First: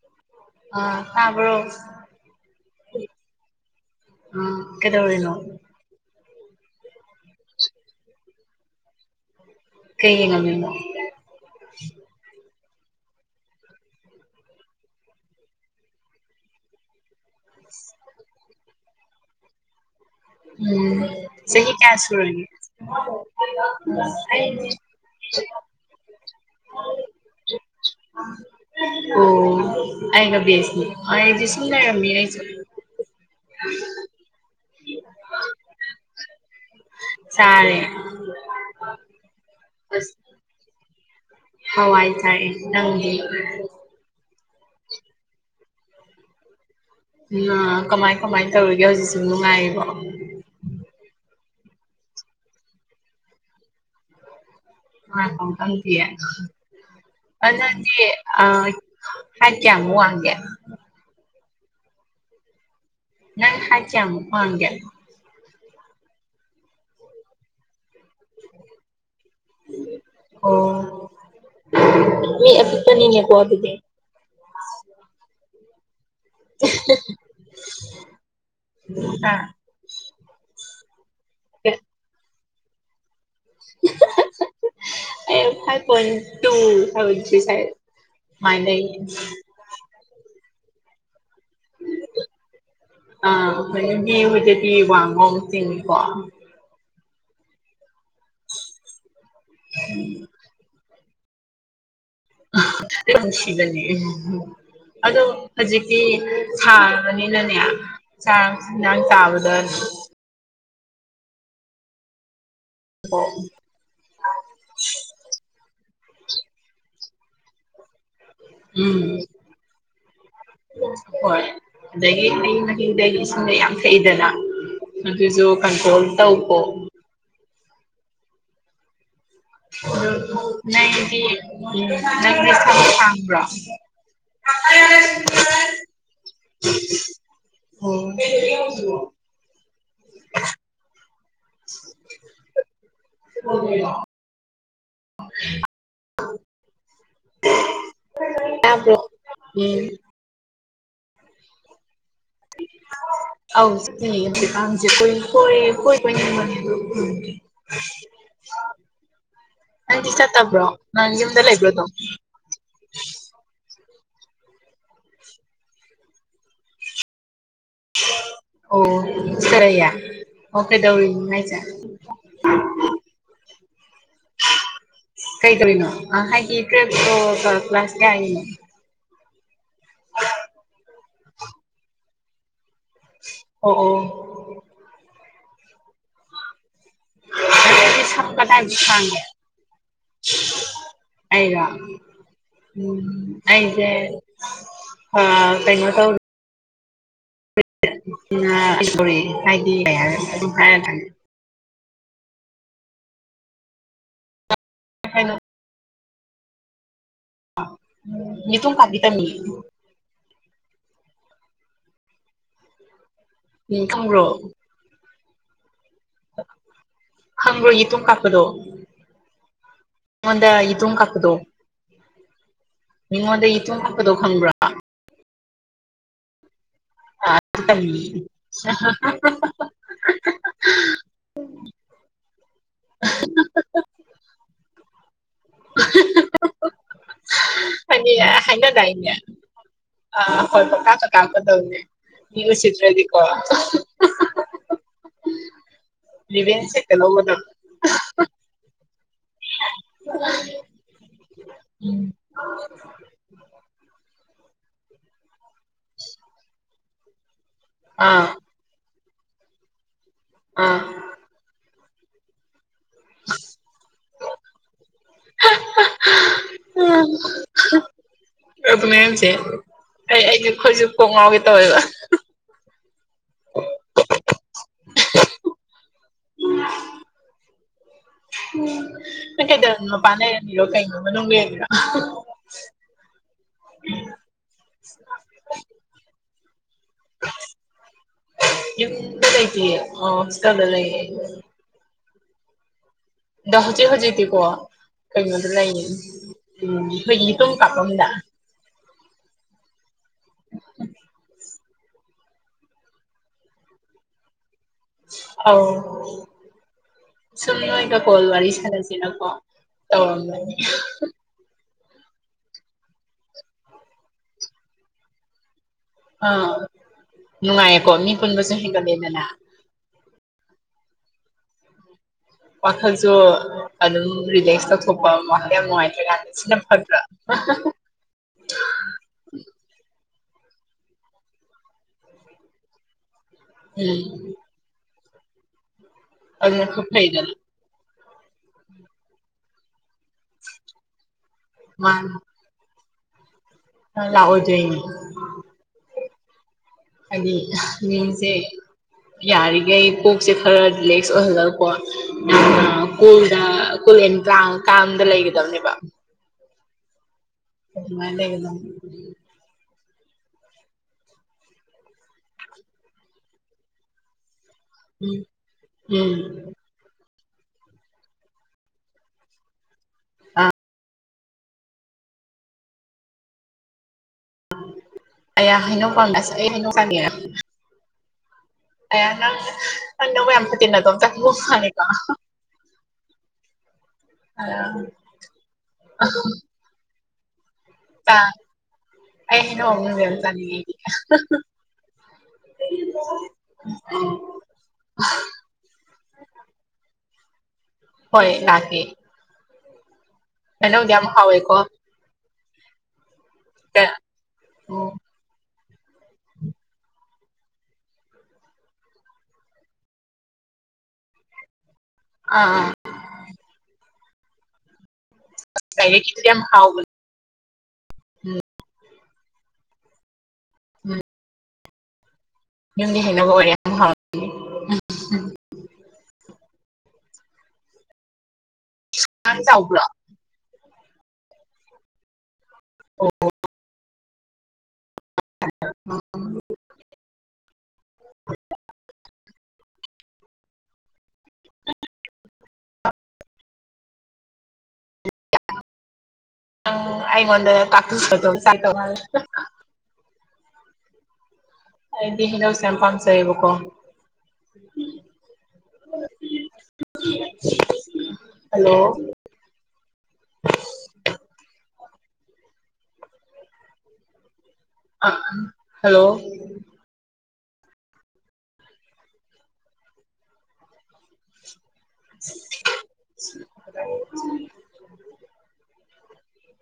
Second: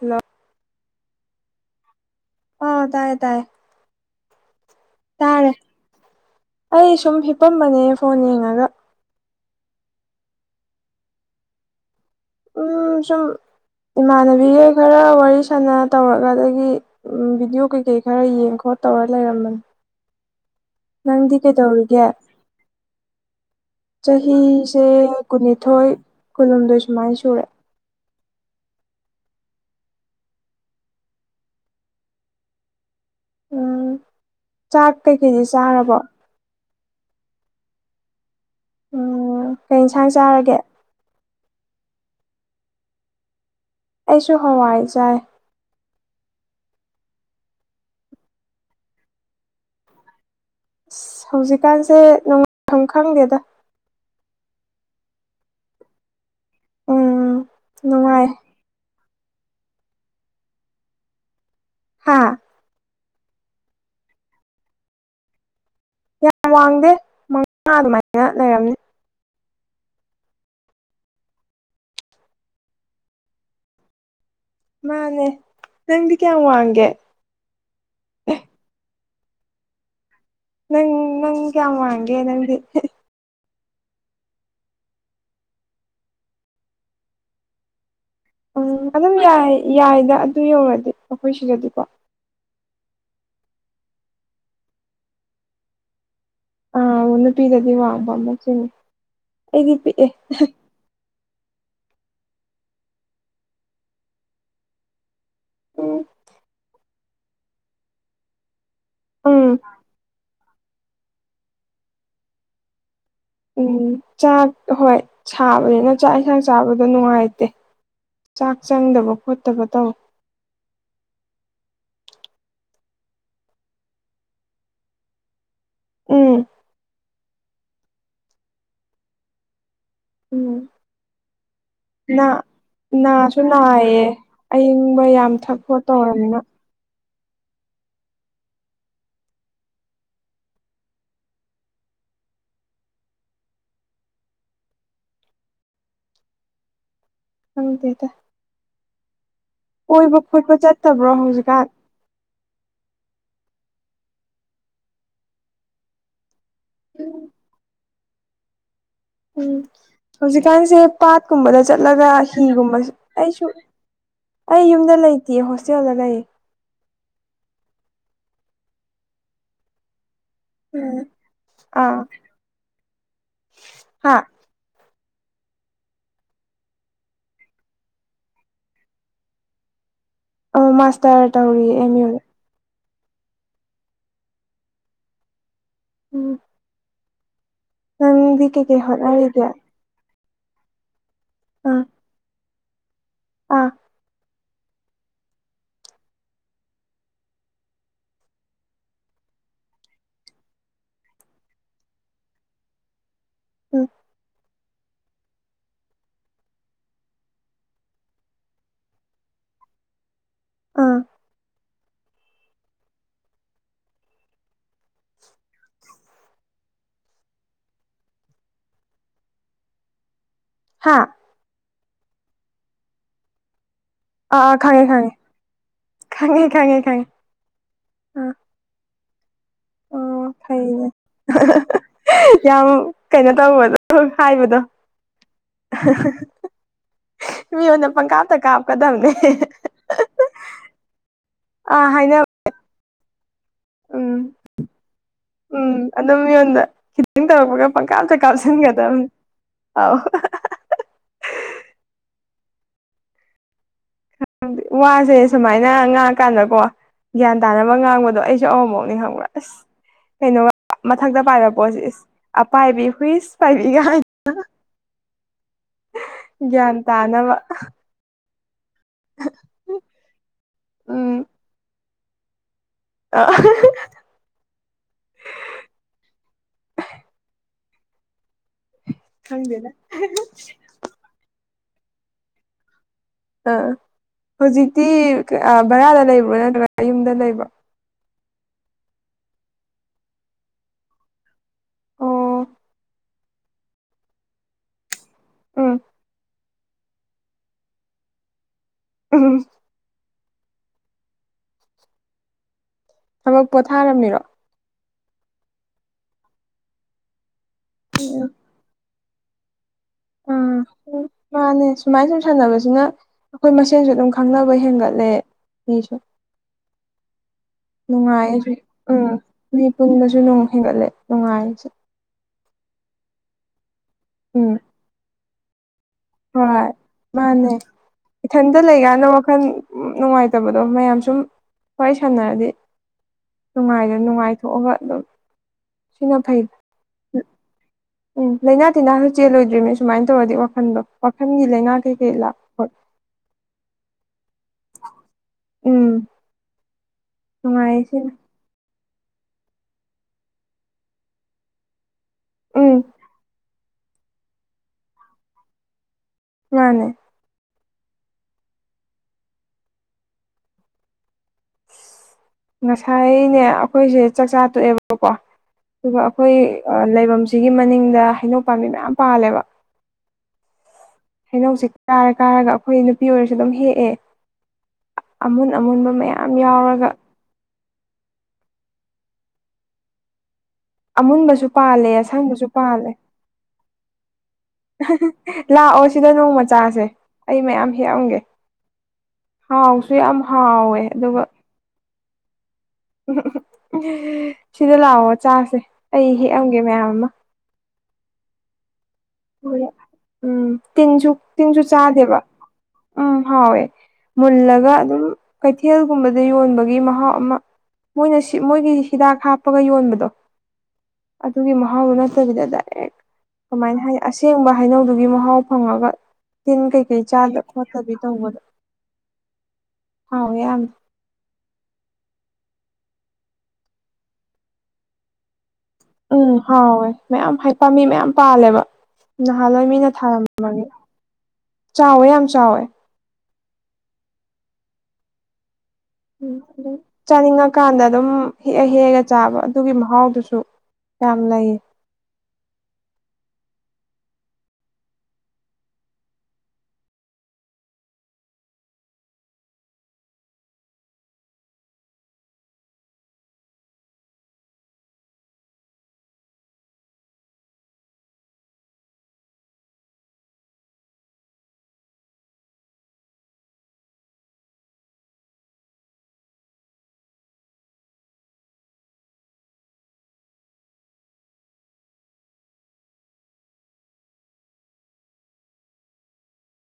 hello ꯑꯥ ꯇꯥꯕ꯭ꯔꯣ ꯑꯥ ꯇꯥꯏꯌꯦ ꯇꯥꯏꯌꯦ ꯎꯝ ꯀꯩꯗꯧꯔꯤꯅꯣ ꯇꯥꯔꯦ ꯑꯩ ꯁꯨꯝ ꯍꯤꯞꯄꯝꯕꯅꯦ ꯐꯣꯟ ꯌꯦꯡꯉꯒ ꯀꯩ ꯌꯦꯡꯉꯝꯃꯤꯅꯣ ꯎꯝ ꯁꯨꯝ ꯏꯃꯥꯟꯅꯕꯤꯒ ꯈꯔ ꯋꯥꯔꯤ ꯁꯥꯟꯅ ꯇꯧꯔꯒ ꯑꯗꯒꯤ ꯎꯝ ꯚꯤꯗꯤꯑꯣ ꯀꯩꯀꯩ ꯈꯔ ꯌꯦꯡ ꯈꯣꯠ ꯇꯧꯔ ꯂꯩꯔꯝꯕꯅꯦ ꯎꯝ ꯅꯪꯗꯤ ꯆꯍꯤ ꯀꯌꯥ ꯀꯩꯗꯧꯔꯤꯒꯦ ꯁꯨꯔꯒꯦ ꯆꯍꯤꯁꯦ ꯀꯨꯟꯅꯤꯊꯣꯏ ꯀꯨꯟꯍꯨꯝꯗꯣꯏ ꯁꯨꯃꯥꯏ ꯁꯨꯔꯦ [inaudible] ꯑꯣ ꯑꯩꯒ ꯕꯦꯁꯅꯦ ꯑꯩꯗꯤ ꯁꯨꯝ ꯂꯩꯔꯝꯃꯤꯅꯦ ꯑꯩꯁꯨ ꯎꯝ ꯆꯥꯛ ꯀꯩꯀꯩꯗꯤ ꯆꯥꯔꯕꯣ ꯆꯥꯔꯦ ꯎꯝ ꯀꯩ ꯏꯟꯁꯥꯡ ꯑꯁ ꯆꯥꯔꯒꯦ ꯍꯋꯥꯏ ꯆꯥꯏꯌꯦ ꯅꯪꯗꯤ ꯑꯩꯁꯨ ꯍꯋꯥꯏ ꯆꯥꯏ ꯑ ꯀꯃꯥꯏ ꯀꯃꯥꯏ ꯇꯧꯔꯤꯒꯦ ꯍꯧꯖꯤꯛꯁꯤꯕꯨ ꯅꯨꯡꯉꯥꯏꯔꯤꯕꯣ ꯑꯁ ꯍꯧꯖꯤꯛꯀꯥꯟꯁꯦ [inaudible] ꯐꯝ ꯈꯪꯗꯦꯗ ꯅꯨꯡꯉꯥꯏꯐꯝ ꯈꯪꯗꯤꯌꯦ ꯎꯝ ꯑꯗꯨꯗꯤ ꯅꯨꯡꯉꯥꯏ ꯑ ꯍꯥꯏꯠ ꯀꯌꯥꯃꯨꯛ ꯋꯥꯡꯒꯦ ꯍꯥꯥ ꯅꯪ ꯍꯥꯏꯠ ꯀꯌꯥꯃꯨꯛ ꯋꯥꯡꯒꯦ ꯌꯥꯝ ꯋꯥꯡꯗꯦ ꯃꯉꯥ ꯑꯗꯨꯃꯥꯏꯅ ꯂꯩꯔꯝꯅꯤ ꯑꯣ ꯃꯤ ꯑꯄꯤꯛꯄꯅꯤꯅꯦꯀꯣ ꯑꯗꯨꯗꯤ ꯃꯥꯅꯦ ꯅꯪꯗꯤ ꯀꯌꯥꯝ ꯋꯥꯡꯒꯦ ꯑꯦ ꯑꯥ ꯅꯪ ꯅꯪ ꯀꯌꯥꯝ ꯋꯥꯡꯒꯦ ꯅꯪꯗꯤ ꯑꯩ five point two five point three ꯁ꯭ꯋꯥꯏꯗ ꯎꯝ ꯑꯗꯨꯝ ꯌꯥꯏ ꯌꯥꯏꯗ ꯑꯗꯨ ꯌꯧꯔꯗꯤ ꯑꯩꯈꯣꯏ ꯁꯤꯗꯗꯤꯀꯣ ꯑ [inaudible] ꯋꯥꯡꯕ ꯆꯤꯡꯉꯤꯀꯣ ꯑꯥ ꯅꯨꯄꯤꯗꯗꯤ ꯋꯥꯡꯕ ꯑꯃꯨꯛ ꯆꯤꯡꯉꯦ ꯑꯩꯗꯤ ꯄꯤꯛꯑꯦ ꯅꯨꯡꯁꯤꯕꯅꯦ ꯑꯗꯣ ꯎꯝ ꯍꯧꯖꯤꯛꯇꯤ ꯁꯥ ꯕꯅꯤꯅꯅꯦ ꯆꯥꯛ ꯏꯟꯖꯥꯡ ꯎꯝ ꯆꯥꯕꯗ [unintelligible] ꯎꯝ ꯆꯥꯛ ꯍꯣꯏ ꯁꯥꯕꯅꯤꯅ ꯆꯥꯛ ꯌꯦꯟꯁꯥꯡ ꯆꯥꯕꯗꯣ ꯅꯨꯡꯉꯥꯏꯇꯦ ꯆꯥꯛ ꯆꯪꯗꯕ ꯈꯣꯠꯇꯕ ꯇꯧꯏ ꯍꯣꯏ ꯑꯗꯒꯤ ꯍꯩ ꯃꯍꯤ ꯗꯒꯤ ꯏꯁꯤꯡꯗꯩ ꯌꯥꯝ ꯊꯛꯏꯗꯅ ꯑꯗꯨꯁꯨ ꯀꯟꯇ꯭ꯔꯣꯜ ꯎꯝ ꯇꯧꯀꫭ ꯎꯝ ꯅꯪꯗꯤ ꯅꯥ ꯅꯪꯗꯤ ꯊꯕꯛ ꯅꯥꯁꯨ ꯍꯥꯡꯕ꯭ꯔꫭ ꯅꯥꯏꯌꯦ ꯑꯏꯪꯕ ꯌꯥꯝ ꯊꯛ ꯈꫭꯠ ꯇꯧꯔꯕꯅꯤꯅ [unintelligible] [inaudible] [inaudible] ꯈꯪꯗ°ꯗꯥ [inaudible] ꯇꯥꯕꯔꯣ ꯎꯝ ꯊꯏꯕ ꯈꯣꯠꯄ ꯆꯠꯇꯕ꯭ꯔꯣ ꯍꯧꯖꯤꯛꯀꯥꯟ ꯑꯧ ꯆꯠꯇ°ꯑ° [unintelligible] [unintelligible] ꯎꯝ ꯆꯠꯇꯕ꯭ꯔꯣ ꯍꯧꯖꯤꯛꯀꯥꯟꯁꯦ ꯅꯪ ꯌꯨꯝꯗ ꯄꯥꯠꯀꯨꯝꯕꯗ ꯂꯩꯕ꯭ꯔꯣ ꯑꯗꯨꯝ ꯆꯠꯂꯒ ꯐꯤꯒꯨꯝꯕꯁꯨ ꯑꯩꯁꯨ ꯑꯩ ꯌꯨꯝꯗꯥ ꯂꯩꯇꯦ ꯍꯣꯁꯇꯦꯜꯗ ꯂꯩꯌꯦ ꯑꯣꯑꫭ [inaudible] ꯑꫭ ꯀꯩꯗꯧꯔꯤꯅꫭ ꯍꯥꯏꯁ° ꯑꯥ ꯍꯥ ꯀꯩ ꯇꯔꯤꯅꯣ ꯍꯥꯏꯗꯤ [inaudible] ꯀ꯭ꯂꯥꯁ ꯀꯌꯥꯅꫭ ꯑꫭ ꯃꯥꯁꯇꯔ ꯇꯧꯔꯤꯑ° ꯑꯦꯝ ꯏꯨ ꯗꯥ ꯑꯣ ꯑꯣ [inaudible] ꯅꯪꯗꯤ ꯀꯗꯥꯏꯗꯥ ꯀꯩꯀꯩ ꯁꯥꯍꯟꯒ° ꯍꯣꯠꯅꯔꯤꯒꯦ ꯑꯩꯔꫭ ꯑꯥ ꯑꯥ ꯑꯩꯁꯦ ꯑꯥ ꯀꯩꯅ ꯇꯧ [unintelligible] ꯎꯝ ꯀꯩ ꯍꯥꯏꯅꯣ ꯌ°ꯇꯨꯝ ꯀꯥꯕꯤ ꯇꯝꯃꯤꯑ° ꯑꯥ [unintelligible] ꯈꯪꯕꯔꫭ ꯈꯪꯕꯔꫭ ꯌ°ꯇꯨꯝ ꯀꯥꯞꯄꯗꯨ [unintelligible] ꯇꯨꯝ ꯍꯥ ꯀꯥꯞꯄꯗꫭ ꯃꯤꯉꫭꯟꯗꯥ ꯌ°ꯇꯨꯝ ꯑꯥ ꯑꯥ ꯈꯪꯉꯦ ꯈꯪꯉꯦ ꯈꯉꯦ ꯈꯪꯉꯦ ꯈꯉꯦ [unintelligible] ꯑꯣ ꯐꯩꯅꯦ ꯌꯥꯝ ꯀꯩꯅꯣ ꯇꯧꯕꯗꯣ ꯍꯥꯏꯕꯗꯣ ꯃꯤꯉꯣꯟꯗ ꯄꯪꯀꯥꯞꯇ ꯀꯥꯞꯀꯗꯕꯅꯦ ꯑꯥ ꯍꫭꯏ ꯄꯀꯥꯞ ꯇꯥ ꯀꯥꯞꯀꯗꯧꯅꯦ ꯑꯥ ꯍꯥꯏꯅ ꯃꯤ ꯎꯁꯤꯠꯇ꯭ꯔꯗꯤꯀꯣ ꯎꯝ ꯎꯝ ꯑꯝ ꯃꯤꯉꯣꯟꯗ ꯔꯤꯚꯦꯟꯁ ꯍꯦꯛꯇ ꯈꯤꯇꯪ ꯂꯧꯒꯗꯕ ꯇꯧꯔꯛꯄꯒ ꯄꯪꯀꯥꯝꯇ ꯀꯥꯞꯁꯤꯟꯒꯗꯕꯅꯤ ꯑꯧ [inaudible] ꯋꯥꯁꯦ ꯁꯨꯃꯥꯏꯅ ꯉꯥꯡꯉꯀꯥꯟꯗꯀꯣ ꯒ꯭ꯌꯥꯟ ꯇꯥꯅꯕ ꯉꯥꯡꯕꯗꯣ ꯑꯥ ꯑꯩꯁꯨ ꯑꯃꯥꯃꫭꯛꯅꯤ ꯈꯪꯕ꯭ꯔꯥ ꯑꯁ ꯀꯩꯅꯣ ꯑꯥ [inaudible] ꯃꯊꯛꯇ ꯄꯥꯏꯕ ꯄꯣꯠꯁ° ꯏꯁ ꯑꯄꯥꯏꯕꯤ ꯍꯨꯏꯁ ꯄꯥꯏꯕꯤꯒ [inaudible] ꯒ꯭ꯌꯥꯟ ꯇꯥꯅꯕ ꯑꯗꯨꯅꯦꯖꯦ ꯑꯩ ꯑꯩꯁꯨ ꯈꯣꯏꯁꯨ ꯀꯣꯛ ꯉꯥꯎꯒꯦ ꯇꯧꯋꯦꯕ ꯑ ꯎ ꯅꯪ ꯈꯪꯗꯦꯗ ꯀꯩꯗꯧ ꯃꯄꯥꯟ ꯂꯩꯔꯝꯃꯤꯔꯣ ꯀꯩꯅꯣ ꯃꯅꯨꯡ ꯂꯩꯔꯝꯃꯤꯔꯣ ꯑ ꯍꯧꯖꯤꯛꯇꯤ ꯚꯔꯥꯗ ꯂꯩꯕ꯭ꯔꯣ ꯅꯠꯇ꯭ꯔꯒ ꯌꯨꯝꯗ ꯂꯩꯕ꯭ꯔꯣ ꯌꯨꯝꯗ ꯂꯩꯇꯤꯌꯦ ꯍꯣꯁꯇꯦꯜꯗ ꯂꯩꯌꯦ ꯑꯣ ꯑꯗꯣ ꯍꯧꯖꯤꯛ ꯍꯧꯖꯤꯛꯇꯤꯀꯣ ꯀꯩꯅꯣꯗ ꯎꯝ ꯂꯩꯌꯦ ꯎꯝ ꯑꯩꯈꯣꯏꯒꯤ ꯌꯇꯨꯝ ꯀꯥꯄꯝꯗ ꯎꯝ ꯊꯕꯛ ꯄꯣꯊꯥꯔꯝꯃꯤꯔꯣ ꯑꯧ ꯁꯨꯝ ꯅꯣꯏꯒ ꯀꯣꯜ ꯋꯥꯔꯤ ꯁꯥꯟꯅꯁꯤꯅꯀꯣ ꯎꯝ [unintelligible] ꯃꯥꯅꯦ ꯁꯨꯃꯥꯏ ꯁꯨꯝ ꯁꯥꯟꯅꯕꯁꯤꯅ ꯑꯩꯈꯣꯏ ꯃꯁꯦꯟꯁꯨ ꯑꯗꯨꯝ ꯈꯪꯅꯕ ꯍꯦꯟꯒꯠꯂꯦ ꯃꯤꯁꯨ ꯑꯥ ꯅꯨꯡꯉꯥꯏꯌꯦꯀꯣ ꯃꯤ ꯅꯨꯡꯉꯥꯏꯌꯦꯁꯨ ꯄꯨꯟꯕꯁꯨ ꯎꯝ ꯍꯦꯟꯒꯠꯂꯦꯗꯅ ꯃꯤ ꯄꯨꯨꯟꯕꯁꯨ ꯅꯨꯡ ꯍꯦꯟꯒꯠꯂꯦ ꯅꯨꯡꯉꯥꯏꯔꯤ ꯋꯥꯈꯜꯁꯨ ꯑꯗꯨꯝ ꯎꯝ ꯔꯤꯂꯦꯛꯁ ꯇꯧꯊꯣꯛꯄ ꯋꯥꯈꯜ ꯌꯥꯝ ꯅꯨꯡꯉꯥꯏꯇ꯭ꯔꯦ ꯀꯥꯟꯗ ꯁꯤꯅꯥ ꯐꯇꯔꯥ ꯏꯊꯟꯗ ꯂꯩꯀꯥꯟꯗ ꯋꯥꯈꯜ ꯅꯨꯡꯉꯥꯏꯇꯕꯗꯣ ꯃꯌꯥꯝ ꯁꯨꯝ ꯋꯥꯔꯤ ꯁꯥꯟꯅꯔꯗꯤ ꯅꯨꯡꯉꯥꯏꯗ ꯎꯝ ꯅꯨꯡꯉꯥꯏꯊꯣꯛꯑꯒ ꯑꯗꯨꯝ ꯁꯤꯅ ꯐꯩ ꯁꯤꯅ ꯈ ꯐꯩꯗꯅ ꯎꯝ ꯂꯩꯥꯅꯥ ꯇꯤꯟꯅꯥꯁꯨ ꯆꯦꯜꯂꯣꯏꯗ꯭ꯔꯤꯅꯦ ꯁꯨꯃꯥꯏꯅ ꯇꯧꯔꯗꯤ ꯋꯥꯈꯟꯗꯣ ꯋꯥꯥꯈꯜꯒꯤ ꯂꯥꯏꯅꯥ ꯀꯩꯀꯩ ꯂꯥꯛ ꯍ‌ꯣꯏ ꯂꯥꯛꯑꯣꯏꯗꯨꯏꯅꯤ ꯎꯝ ꯍꯥꯏꯗꯤ ꯅꯨꯡꯉꯥꯏꯁꯤꯅ ꯃꯤꯁꯦ ꯌꯥꯔꯤꯒꯩ ꯀꯣꯛꯁꯦ ꯈꯔ ꯔꯤꯂꯦꯛꯁ ꯎꯝ ꯑꯣꯏꯍꯜꯂꯒꯀ‌ꯣ ꯀꯨꯜꯗ ꯀꯨꯜ ꯌ‌ꯦꯟ ꯀꯥꯝ ꯀꯥꯝꯗ ꯂꯩꯒꯗꯕꯅꯦꯕ ꯃꯥꯅꯦ ꯑꯗꯨꯃꯥꯏ ꯂꯩꯒꯗꯕꯅ‌ꯦ ꯉꯁꯥꯏꯅꯦ ꯑꯩꯈꯣꯏꯁꯦ ꯆꯥꯛꯆꯥ ꯇꯣꯛꯑꯦꯕ ꯑꯣꯀꯣ ꯎꯝ ꯑꯗꯨꯒ ꯎꯝ ꯑꯩꯈꯣꯏ ꯂꯩꯕꯝꯁꯤꯒꯤ ꯃꯅꯤꯡꯗ ꯍꯩꯅꯧ ꯄꯥꯝꯕꯤ ꯃꯌꯥꯝ ꯄꯥꯜꯂꯦꯕ ꯑ ꯍꯩꯅꯧꯁꯦ ꯀꯥꯔ ꯀꯥꯔꯒ ꯑꯩꯈꯣꯏ ꯅꯨꯄꯤ ꯑꯣꯏꯔꯁꯨ ꯑꯗꯨꯝ ꯍꯦꯛꯑꯦ ꯑꯃꯨꯟ ꯑꯩꯌꯥ ꯑꯃꯨꯟꯕ ꯍꯩꯅꯧ ꯄꯥꯝꯃꯦ ꯃꯌꯥꯝ ꯑꯁ ꯑꯩ ꯍꯩꯅꯧ ꯌꯥꯎꯔꯒ ꯑꯌꯥ ꯅꯪ ꯅꯪ ꯅꯕꯨꯛ ꯌꯥꯝ ꯐꯠ ꯑꯃꯨꯟꯕꯁꯨ ꯄꯥꯜꯂꯦ ꯑꯁꯪꯕꯁꯨ ꯄꯥꯜꯂꯦ ꯂꯥꯛꯑꯣ ꯁꯤꯗ ꯅꯣꯡꯃ ꯆꯥꯁꯦ ꯑꯩ ꯃꯌꯥꯝ ꯍꯦꯛꯑꯝꯒꯦ ꯑꯩ ꯍꯩꯅꯧ ꯍꯥꯎꯁꯨ ꯑꯃꯨꯟꯕ ꯌꯥꯝ ꯆꯥꯅꯤꯡꯉꯦ ꯑꯩꯗꯤ ꯍꯥꯎꯋꯦ ꯑꯗꯨꯒ ꯑ ꯁꯤꯗ ꯂꯥꯛꯑꯣ ꯆꯥꯁꯦ ꯑꯩ ꯍꯦꯛꯑꯝꯒꯦ ꯃꯌꯥꯝ ꯑꯃ ꯍꯣꯏ ꯂꯥꯛꯀꯦ ꯍ ꯎꯝ ꯍꯩꯅꯧꯗꯤ ꯌꯥꯝ ꯇꯤꯟꯁꯨ ꯍꯥꯎꯋꯦꯀꯣ ꯇꯤꯟꯁꯨ ꯆꯥꯗꯦꯕ ꯎꯝ ꯍꯥꯎꯋꯦ ꯃꯨꯜꯂꯒ ꯎꯝ ꯑꯗꯨꯝ ꯀꯩꯊꯦꯜꯒꯨꯝꯕꯗ ꯌꯣꯟꯕꯒꯤ ꯃꯍꯥꯎ ꯑꯃ ꯃꯣꯏꯅ ꯁꯤ ꯃꯣꯏꯒꯤ ꯍꯤꯗꯥꯛ ꯍꯥꯞꯄꯒ ꯌꯣꯟꯕꯗꯣ ꯑꯗꯨꯒꯤ ꯃꯍꯥꯎꯗꯨꯅ ꯐꯠꯇꯕꯤꯗ ꯑꯥ ꯗꯥꯏꯔꯦꯛ ꯀꯃꯥꯏꯅ ꯍꯥꯏ ꯑꯁꯦꯡꯕ ꯍꯩꯅꯧꯗꯨꯒꯤ ꯃꯍꯥꯎ ꯐꯪꯉꯒ ꯂꯥꯏꯔꯤꯛꯀꯤꯗꯨꯗꯤ ꯌꯥꯝ ꯇꯤꯟ ꯀꯩ ꯍꯥꯎꯕꯅꯦ ꯀꯩ ꯆꯥꯗ ꯈꯣꯠꯇꯕꯤ ꯇꯧꯕꯗꯣ ꯍꯥꯎꯌ‌ꯦ ꯌꯥꯝ ꯎꯝ ꯌꯨꯝꯒꯤ ꯍꯩꯅꯧꯒ ꯑꯣꯏꯔꯦ ꯌꯝ ꯍꯥꯎꯅꯤ ꯎꯝ ꯍꯥꯎꯋꯦ ꯃꯌꯥꯝ ꯍꯩ ꯄꯝꯕꯤ ꯃꯌꯥꯝ ꯄꯥꯜꯂꯦꯕ ꯅꯪ ꯅꯍꯥꯟꯋꯥꯏ ꯆꯥꯎꯕ꯭ꯔꯣ ꯃꯤꯅ ꯊꯥꯔꯝꯕ ꯆꯥꯎꯋꯦ ꯌꯥꯝ ꯆꯥꯎꯋꯦ ꯑꯣ [inaudible] [inaudible] ꯆꯥꯅꯤꯡꯉꯀꯥꯟꯗ ꯑꯗꯨꯝ ꯍꯦꯛꯑ ꯍꯦꯛꯑꯒ ꯆꯥꯕ ꯑꯗꯨꯒꯤ ꯃꯍꯥꯎꯗꯨꯁꯨ ꯌꯥꯝ ꯅꯩ ꯎꯝ ꯑꯩꯉ‌ꯣꯟꯗ ꯀꯥꯛꯇꯨꯁ‌ ꯁꯥꯗ‌ꯣꯟ ꯆꯥꯗꯧ ꯃꯥꯜꯂ‌ꯦ ꯑꯩꯗꯤ ꯍꯩꯅꯧꯁꯦ ꯌꯥꯝ ꯄꯥꯝꯖꯩꯌ‌ꯦꯕꯀ‌ꯣ ꯍꯜꯂꯣ ꯍꯜꯂꯣ [inaudible]